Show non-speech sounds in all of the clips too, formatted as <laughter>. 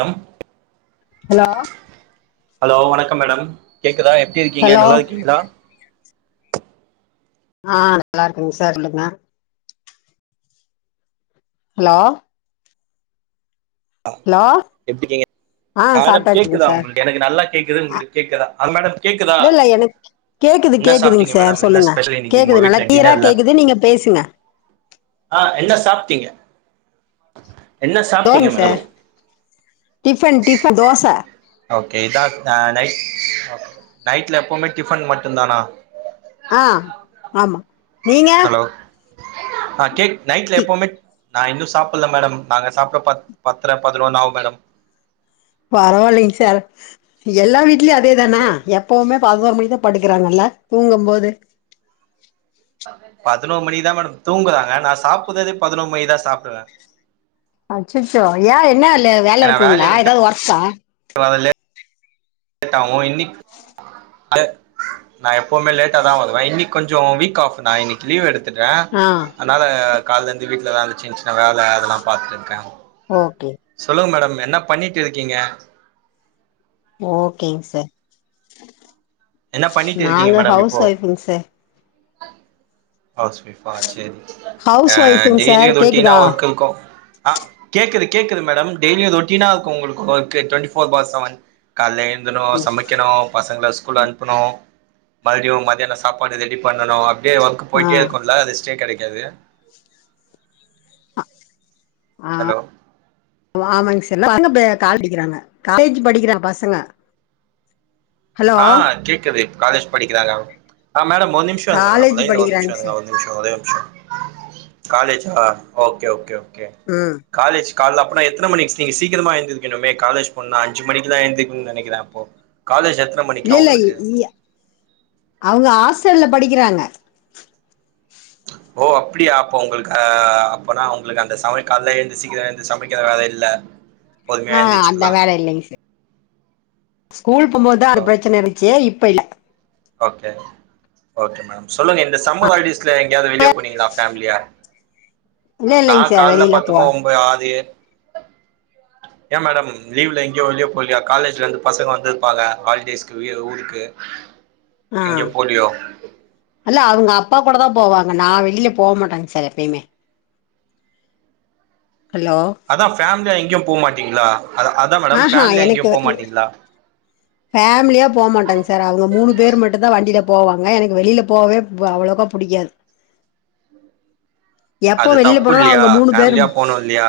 தம் hello hello வணக்கம் madam கேக்குதா எப்டி இருக்கீங்க ஹலோ நல்லா இருக்கீங்களா ஆ நல்லா இருக்கங் சார் நல்லா ஹலோ ஆ ஹலோ எப்டிகிங்க ஆ மேடம் சாப்ட்டாச்சுங்க கேக்குதா சார் உங்களுக்கு எனக்கு நல்லா கேக்குது உங்களுக்கு கேக்குதா ஆ மேடம் கேக்குதா இல்ல இல்ல எனக் என்ன சாப்பிட்டீங்க மேடம் என்ன ஸ்பெஷல் இன்னைக்கு உங்க கேக்குது நல்லா வீட்டுல கிளியரா டின்னர்யில்ல கேக்குது நீங்க பேசுங்க ஆ என்ன சாப்ட்டீங்க என்ன தோச சாப்ட்டீங்க madam sir tiffin tiffin dosa okay இதான் நைட் நைட்ல எப்பவுமே டிஃபன் மட்டு தானா ஆ ஆமா நீங்க ஹலோ ஆ கேக் நைட்ல கி எப்பவுமே நா இன்னு சாப்புல மேடம் நாங்க சாப்புட பத் பத்தர பதினெண்ணு ஆகு மேடம் பரவாயில்லங் சார் எல்லார் வீட்லையு அதேதானா எப்பவுமே பதினோர் மணிக்குதா படுக்கிறாங்கல்ல தூங்கும் போது பதினோர் மணிதா மேடம் தூங்குராங்க நா சாப்புடுதே பதினொர் மணிதா சாப்பிடுவே அச்சச்சோ ஏன் என்ன ல வேல இருக்குங்களா ஏதாவது ஓர்க்கா இப்ப அதல்லே லோட்டாகு இன்னிக் அது நா எப்பவுமே லேட்டா தா வருவேன் இன்னைக்கு கொஞ்சோ வீக் ஆஃப் நா இன்னைக் லீவ் எடுத்துடே ஆ அதனால காலேருந்து வீட்டில வேல சின்ன சின்ன வேலை அதெல்லா பாத்துட்டுருக்கே ஓகே சொல்லுங்க மேடம் என்ன பண்ணிட்ருக்கீங்க ஓகேங்க சார் என்ன பண்ணிட்டு இருக்கீங்க நாங்க மேடம் ஹவுஸ் இப்போ வொய்ஃபுங்க சார் ஹவுஸ் வொய்ஃபா சேரி ஹவுஸ் ஆ ஒய்ஃபுங் டெய்லி சார் ரொட்டீனா கேக்குதா ஒர்க் இருக்கோ ஆ கேக்குது கேக்குது மேடம் டெய்லியு ரொட்டீனா இருக்கோ உங்குளுக்கு ஒர்க்கு ட்வன்ட்டி ஃபோர் பார் செவன் கால்லே எழுந்துனு சமைக்கனோ பசங்கள ஸ்கூல் அனுப்பணோ மறுபடியு மத்தியானோ சாப்பாடு ரெடி பண்ணனோ அப்டியே ஒர்க் ஆ போயிட்டே இருக்கோல ரெஸ்டே கெடைக்காது ஆ ஹலோ ஆமாங்க சார் எல்லா பசங்க இப்ப படிக்கிறாங்க காலேஜு படிக்கிறாங்க பசங்க ஹலோ ஆ கேக்குது காலேஜ் படிக்கிறாங்க ஆ மேடம் ஒரு நிம்ஷோ இருங்க மேடம் காலேஜ் லயன்ல ஒரு நிம்ஷோ படிக்கிறாங்க இருங் சார் ஒரே ஒரு நிமிஷோ காலேஜா ஓகே ஓகே ஓகே ம் காலேஜ் கால அப்டினா எத்தன மணிக்கு நீங்க சீக்கரமா எழுந்திருக்கணுமே காலேஜ் போனோனா அஞ்சு மணிக்கெல்லா எழுந்திருக்கனுமே நெனைக்கிற அப்போ காலேஜு எத் இல்லல்ல இங்க அவுங்க ஹாஸ்டல்ல படிக்கிறாங்க ஓ அப்புடியா அப்போ உங்குளுக்கு அப்பனா உங்குளுக்கு அந்த சமயல் கால எழுந்து சீக்கிரோ எழுந்து சமைக்கிற வேல இல்ல ஆ பொறுமையா அந்த ஏந்துச்சுக்கலா வேல இல்லைங்க சார் ஸ்கூல் போம்போதுதா ஓ அது பிரச்சன இருந்துச்சே இப்ப இல்ல ஓகே ஓகே மேடம் சொல்லுங்க இந்த சம்மர் ஹாலிடேஸ்ல எங்கயாது வெளியே போ றீங்களா ஃபேமிலியா இல்ல நா இல்லைங்க சார் கால்ல வெளியில போ பத்துமா ஒம்போது ஆதி <unintelligible> ஏ மேடம் லீவ்ல எங்கேயோ வெளிய போலயா காலேஜ்ல இருந்து பசங்க வந்துருப்பாங்க ஹாலிடேஸ்க்கு வீ ஊருக்கு எங்கயோ போலியோ அல்ல அவுங்க அப்பா கூட தா போவாங்க நா வெளில போ மாட்டேங்க சார் எப்பயுமே ஹலோ அதா ஃபேமிலியா எங்கேயு போ மாட்டீங்களா அத அதா மேடம் ஆஹா ஃபேமிலியா எங்கயு போ எனக்கு மாட்டீங்களா ஃபேமிலியா போ மாட்டோங்க சார் அவுங்க மூணு பேர் மட்டுந்தா வண்டியில போவாங்க எனக்கு வெளில போகவே அவ்வளவுக்கா பிடிக்காது உம் எப்போ அது வெளியில தப்பு போனாலும் இல்லியா அவங்க மூணு பேர் ஃபேமிலியா போனோ இல்லீயா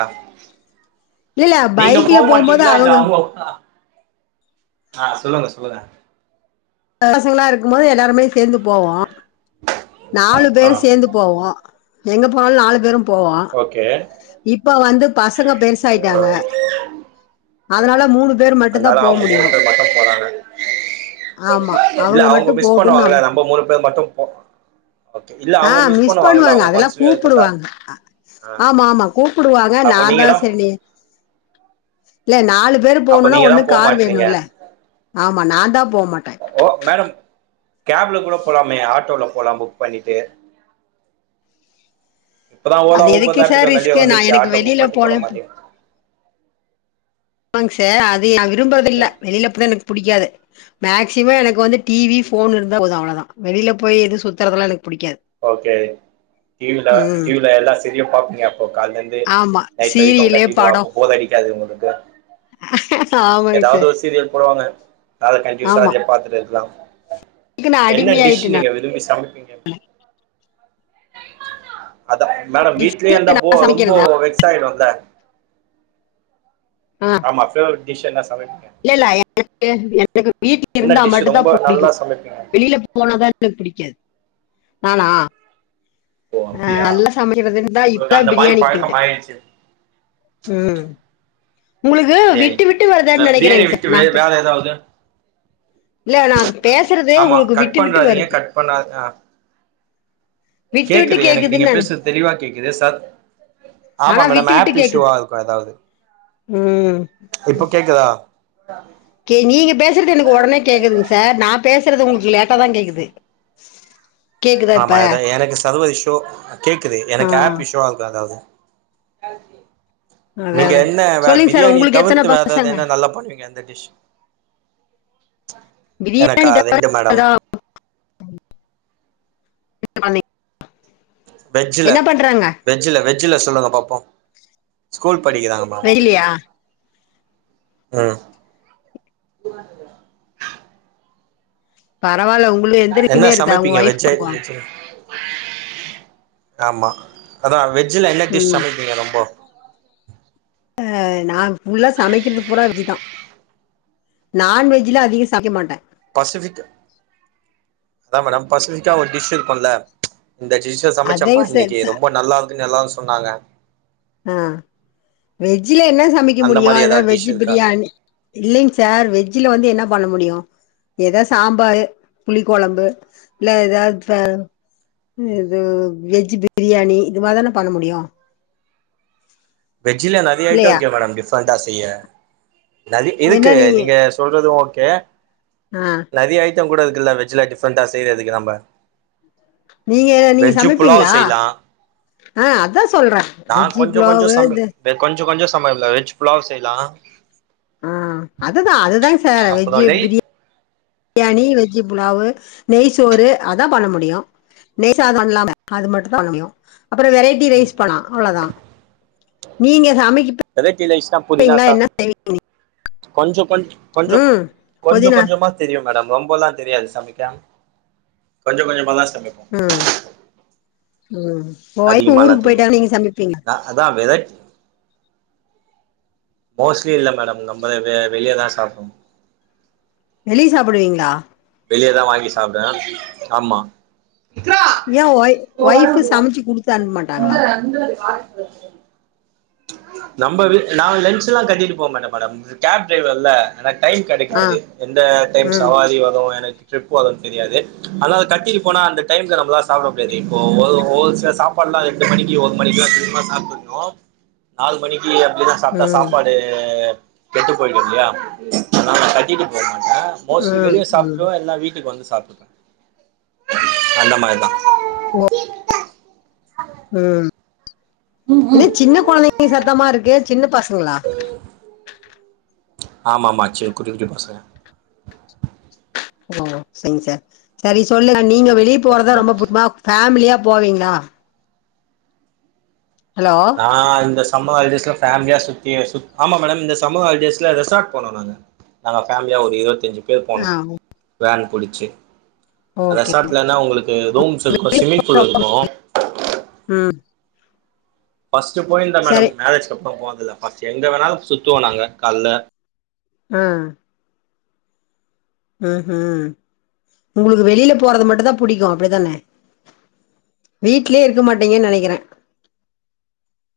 இல்லல்ல நீங்க போ பைக்ல போம்போது மாட்டீங்க அவங்க <unintelligible> ஆ சொல்லுங்க சொல்லுங்க சின்ன பசங்களா இருக்கும் போது எல்லாருமே சேந்து போவோ நாலு ஆ பேரும் சேந்து போவோ எங்க போனாலு நாலு பேரும் போவோ ஓகே இப்ப வந்து பசங்க ஆ பெருசாயிட்டாங்க அதனால மூணு பேர் மட்டும் அதனால தான் போ அவங்க மூணு முடியும் பேரு மட்டு போறாங்க ஆமா இல்ல அவங்க அவுங்க மட்டும் மிஸ் போட்டும்னு பண்ணுவாங்கள நம்ம மூணு பேர் மட்டும் போம் ஆ மிஸ் பண்ணுவாங்க அதெல்லா மனசுலயு இருக்குல்ல கூப்புடுவாங்க ஆ ஆமா ஆமா கூப்புடுவாங்க நா அப்ப தா நீங்கதா சரினே <unintelligible> இல்ல நாலு பேர் அப்ப போணோனா நீங்கதா ஒண்ணு போ கார் மாட்றீங்க வேணோல்ல ஆமா நா தா போமாட்டே ஓ மேடம் கேப்ல கூட போலாமே ஆட்டோல போலா புக் பண்ணிட்டு இப்பதா ஓலா அது ஊபர் எதுக்கு சார் ரேப்பிட்டோ நரீய ரிஸ்க்கு நான் வந்துச்சே எனக்கு ஆட்டோ புக் வெளியில பண்ட்டு போற போனேன் மாரியே ஆமாங்க சார் அது நா விரும்புறத இல்ல ம் வெளில போறது எனக்கு பிடிக்காது மேக்சிமம் எனக்கு வந்து டி வி ஃபோனு இருந்தா போது அவ்வளதா வெளில போய் இருந்து சுத்துறதுல்லா எனக்கு பிடிக்காது ஓகே டி வில டி வில எல்லா சீரியோ பாப்பீங்க அப்போ கால்ல இருந்து ஆமா நைட் வரிக்கோ சீரியலு கண்டினியூ படம் அப்போ போர் அடிக்காது உங்குளுக்கு ஆமாங்க எதாவ்து சார் ஒர் சீரியல் போடுவாங்க அத கண்டியூசா ஆமா அதுயே பாத்துட்டு இருக்லாம் இதுக்கு நான் என்ன டிஷ் அடிமையாயிட்டேன் நீங்க நான் விரும்பி சமப்பீங்க அதா மேடம் வீட்லே டிஷ்ஷு அந்த போ நான் ரொம்போ சமைக்கிறதா வெக்ஸாய்டுல்ல மத்த டிஷ் என்ன சமப்பிங்க இல்லல்ல எனக்கு எனக்கு வீட்ல என்ன டிஷ் இருந்தாமட்டுதா ரொம்ப நல்லா புடிக்கு சமைப்பீங்க வெளில போனதா எனக்கு பிடிக்காது நானா ஓ ஆ அப்டியா நல்லா சமைக்கதுந்தா உங்களுக்கு இஃப்தா அந்த மாரி பிரியாணி கத்துக்கிட்ட பழக்கம் ஆயிடுச்சு ம் உங்களுக்கு பிரியாணி விட்டு விட்டு அ வருதான்னு நெனைக்கிறேங்க பிரியாணிய சார் விட்டு நா வே பே வேறஏதாவ்து இல்ல நா பேசுறது ஆம்மா உங்களுக்கு கட் விட்டு விட்டு பண்றாதீங்க வருது கட் பண்ணா அ விட்டு விட்டு கேக்குது எனக்நீங்க கேக்குதுன்னு நானு பேசது தெளிவாகேக்குது சத் ஆம்மா ஆனா மேடம் விட்டு விட்டு ஆப் கேக்குது இஷ்யூவாருக்கு எதாவ்து ம் இப்போ கேக்குதா தா கே நீங்க பேசுற்து எனக் ஒடனே கேக்குதுங் சார் நா பேசற்து உங்குளுக் லேட்டாதாங்கேக்குது <unintelligible> ஆம்மா அதா எனக்கு சர்வது இஷ்யு கேக்குது ஆ எனக் ஆப் இஷ்யு ஆ இர்க்கு எதாவ்து <unintelligible> அதா நீங்க அதா என்ன வ சொல்லுங்க சார் பிரியாணி உங்களுக்கு எத்தன தவிர்த்து வேதாவ்து பசங்க என்ன நல்லா பண்ணுவீங்க எந்த டிஷ் பிரியாணி எனக்கா தவற ரெண்டு மேடம் எதூ <unintelligible> வெஜ்ஜுல வெஜ்ஜுல்ல வெஜ்ஜுல்ல சொல்லுங்க பாப்போ ஸ்கூல் படிக்குதாங்க அ வெளிலயா ம் பரவால்ல உங்களுக்கு எந்த என்ன ரிஸ்க்குமே இருக்காது உங்க சமைப்பீங்க ஒய்ஃப் வெஜ் பண்ணுவாங்க வெஜ் ஆம்மா அதா வெஜ்ல என்ன டிஷ் ம் சமைப்பீங்க ரொம்போ ஆ நா ஃபுல்லா சமைக்கிற்துபூரா விஜ்ஜிதா நான்வெஜ்ல்ல அதிக சமக்க மாட்டே பசிஃபிக் அத்தா மேடம் பசிபிக்கா ஒரு டிஷ் இருக்குல்ல இந்த டிஷ் த்துஸசமைச்சப்பா அதையு சரி இன்னிக்கு ச ரொம்ப நல்லா இருக்குன்னு எல்லாரு சொன்னாங்க ஆ வெஜ்ஜில என்ன சமக்க அந்த முடியு மாரி எத ஏதாவது டிஷ் இருக்கா வெஜ்ஜுபிரியாணி இல்லிங் சார் வெஜ்ஜுல வந்து என்ன பண்ணமுடியு ஏதாவ் சாம்பாரு புளி கொழம்பு இல்ல ஏதாவ்து இது வெஜ்ஜு பிரியாணி இது மாதிரிதன பண்ண முடியு வெஜ்ஜுல நறிய இல்லையா ஐட்டம்இருக்கே மேடம் டிஃப்ரெண்டா செய்ய நரி இருக்கு நீங்க சொல்றதூ ஓக்கே ஆ நறிய ஐட்டம் கூட இருகுல்ல வெஜ்ல டிஃரெண்டா செய்றதுக்கு நம்ப நீங்க எத நீங்க புலாவ் சமைப்பீங்களா செய்யலா அ அத்தா சொல்ற வெஜ்ஜி புலாவு து பே கொஞ்சொ கொஞ்சொ சமயல்ல வெஜ்ஜு புலாவ் செய்ல்லா அ அதுதா அதுதாங் சார் அப்புறோ வெஜ்ஜு நெய் பிரிய பிரியாணி வெஜ்ஜி புலாவு் நெய்சோறு அதா பண்ணமுடியு நெய்சாதொ இல்லாம அது மட்டுதா பண்ணமுயு அப்பற வெரைட்டி ம் ரைஸ் போலா அவ்ளோதா நீங்க சமைக்கப் வேரெட்டி லைஸ்னா புதினா சா கொஞ்சொ கொஞ் கொஞ்சொக் ம் கொஞ்சொ புதினா கொஞ்சொமா தெரியும் மேடம் ரொம்பல்லா தெரியாது சமைக்க கொஞ்ச கொஞ்சமா தா சமைப்ப ம் ம் உங்க வொய்ஃப் அதிகமாலா ஊருக்கு போயிட்டா தெரியாது நீங்க சமைப்பீங்ளா நா அதா வெதக் மோஸ்ட்லி இல்ல மேடம் நம்ம வெ வெளியதா சாப்டுவோ வெளிய சாப்டுவீங்களா வெளியதா வாங்கி சாப்டுவ ஆமா விக்ரா ஏன் ஒய் போட ஒய்ஃப் விடுவ சமைச்சு குடுத்து அனுப்ப அந்த மாட்டாங்களா அந்த வாரக் நம்ப வீட் நாங்க லன்ச் எல்லா கட்டிட்டு போக மாட்ட மேடம் கேப் டிரைவர்ல ஆனா டைம் ஆ கெடைக்காது எந்த டைம் ம் சவாரி வரு எனக்கு ட்ரிப் வருன் தெரியாது அதனால கட்டிட்டு போனா அந்த டைம்ல நம்பளால சாப்ட முடியாது இப்போ ஒரு ஒரு சில சாப் சாப்பாடுலா எட்டு மணிக்கு ஒரு மணிக்கு சூடா சாப்டணு நாலு மணிக்கு அப்டிதா சாப்டா ம் சாப்பாடு டு கெட்டு போயிடும்ல அதனால கட்டிட்டு போ மாட்ட மோஸ்லி ம் வெளிய ம் சாப்பிடுவ எல்லா வீட்டுக்கு வந்து சாப்டுப அந்த மாரிதா ம் ம் ம் ஏனா சின்ன கொழந்தைங்க சத்தமா இருக்கு சின்ன பசங்ளா ஆமா ஆமா சி குட்டி குட்டி பசங்க ஓ சரிங்க சார் சரி சொல்லு நீங்க வெளியே போறதா சின்ன ரொம்ப பசங்க புடிக்குமா ஃபேமிலியா போவீங்களா ஹலோ ஆ இந்த சம்மர் ஹாலிடேஸ்ல ஃபேமிலியா சுத்தி சு ஆமா மேடம் இந்த சம்ம ஹாலிடேஸ்ல ரெசார்ட் போனோ நாங்க நாங்க ஃபேமிலியா ஒரு இருவத்தஞ்சு பேர் போனோ ஆ வேன் புடிச்சு ஓகே ரெசாட்லனா உங்களுக்கு ரூம்ஸ் இருக்கு ஸ்விமிங் பூல் இருக்கு ம் ஃபஸ்டு போயிருந்த மேடம் சரி மேரேஜ் அப்புற போனதில்ல ஃபஸ்ட் எங்க வேணாலு சுத்துவோ நாங்க கால்ல அ ம்ஹூ உங்களுக்கு வெளியில போறது மட்டுந்தா புடிக்கு அப்டிதான வீட்லயே இருக்க மாட்டீங்கன் நெனைக்கிறே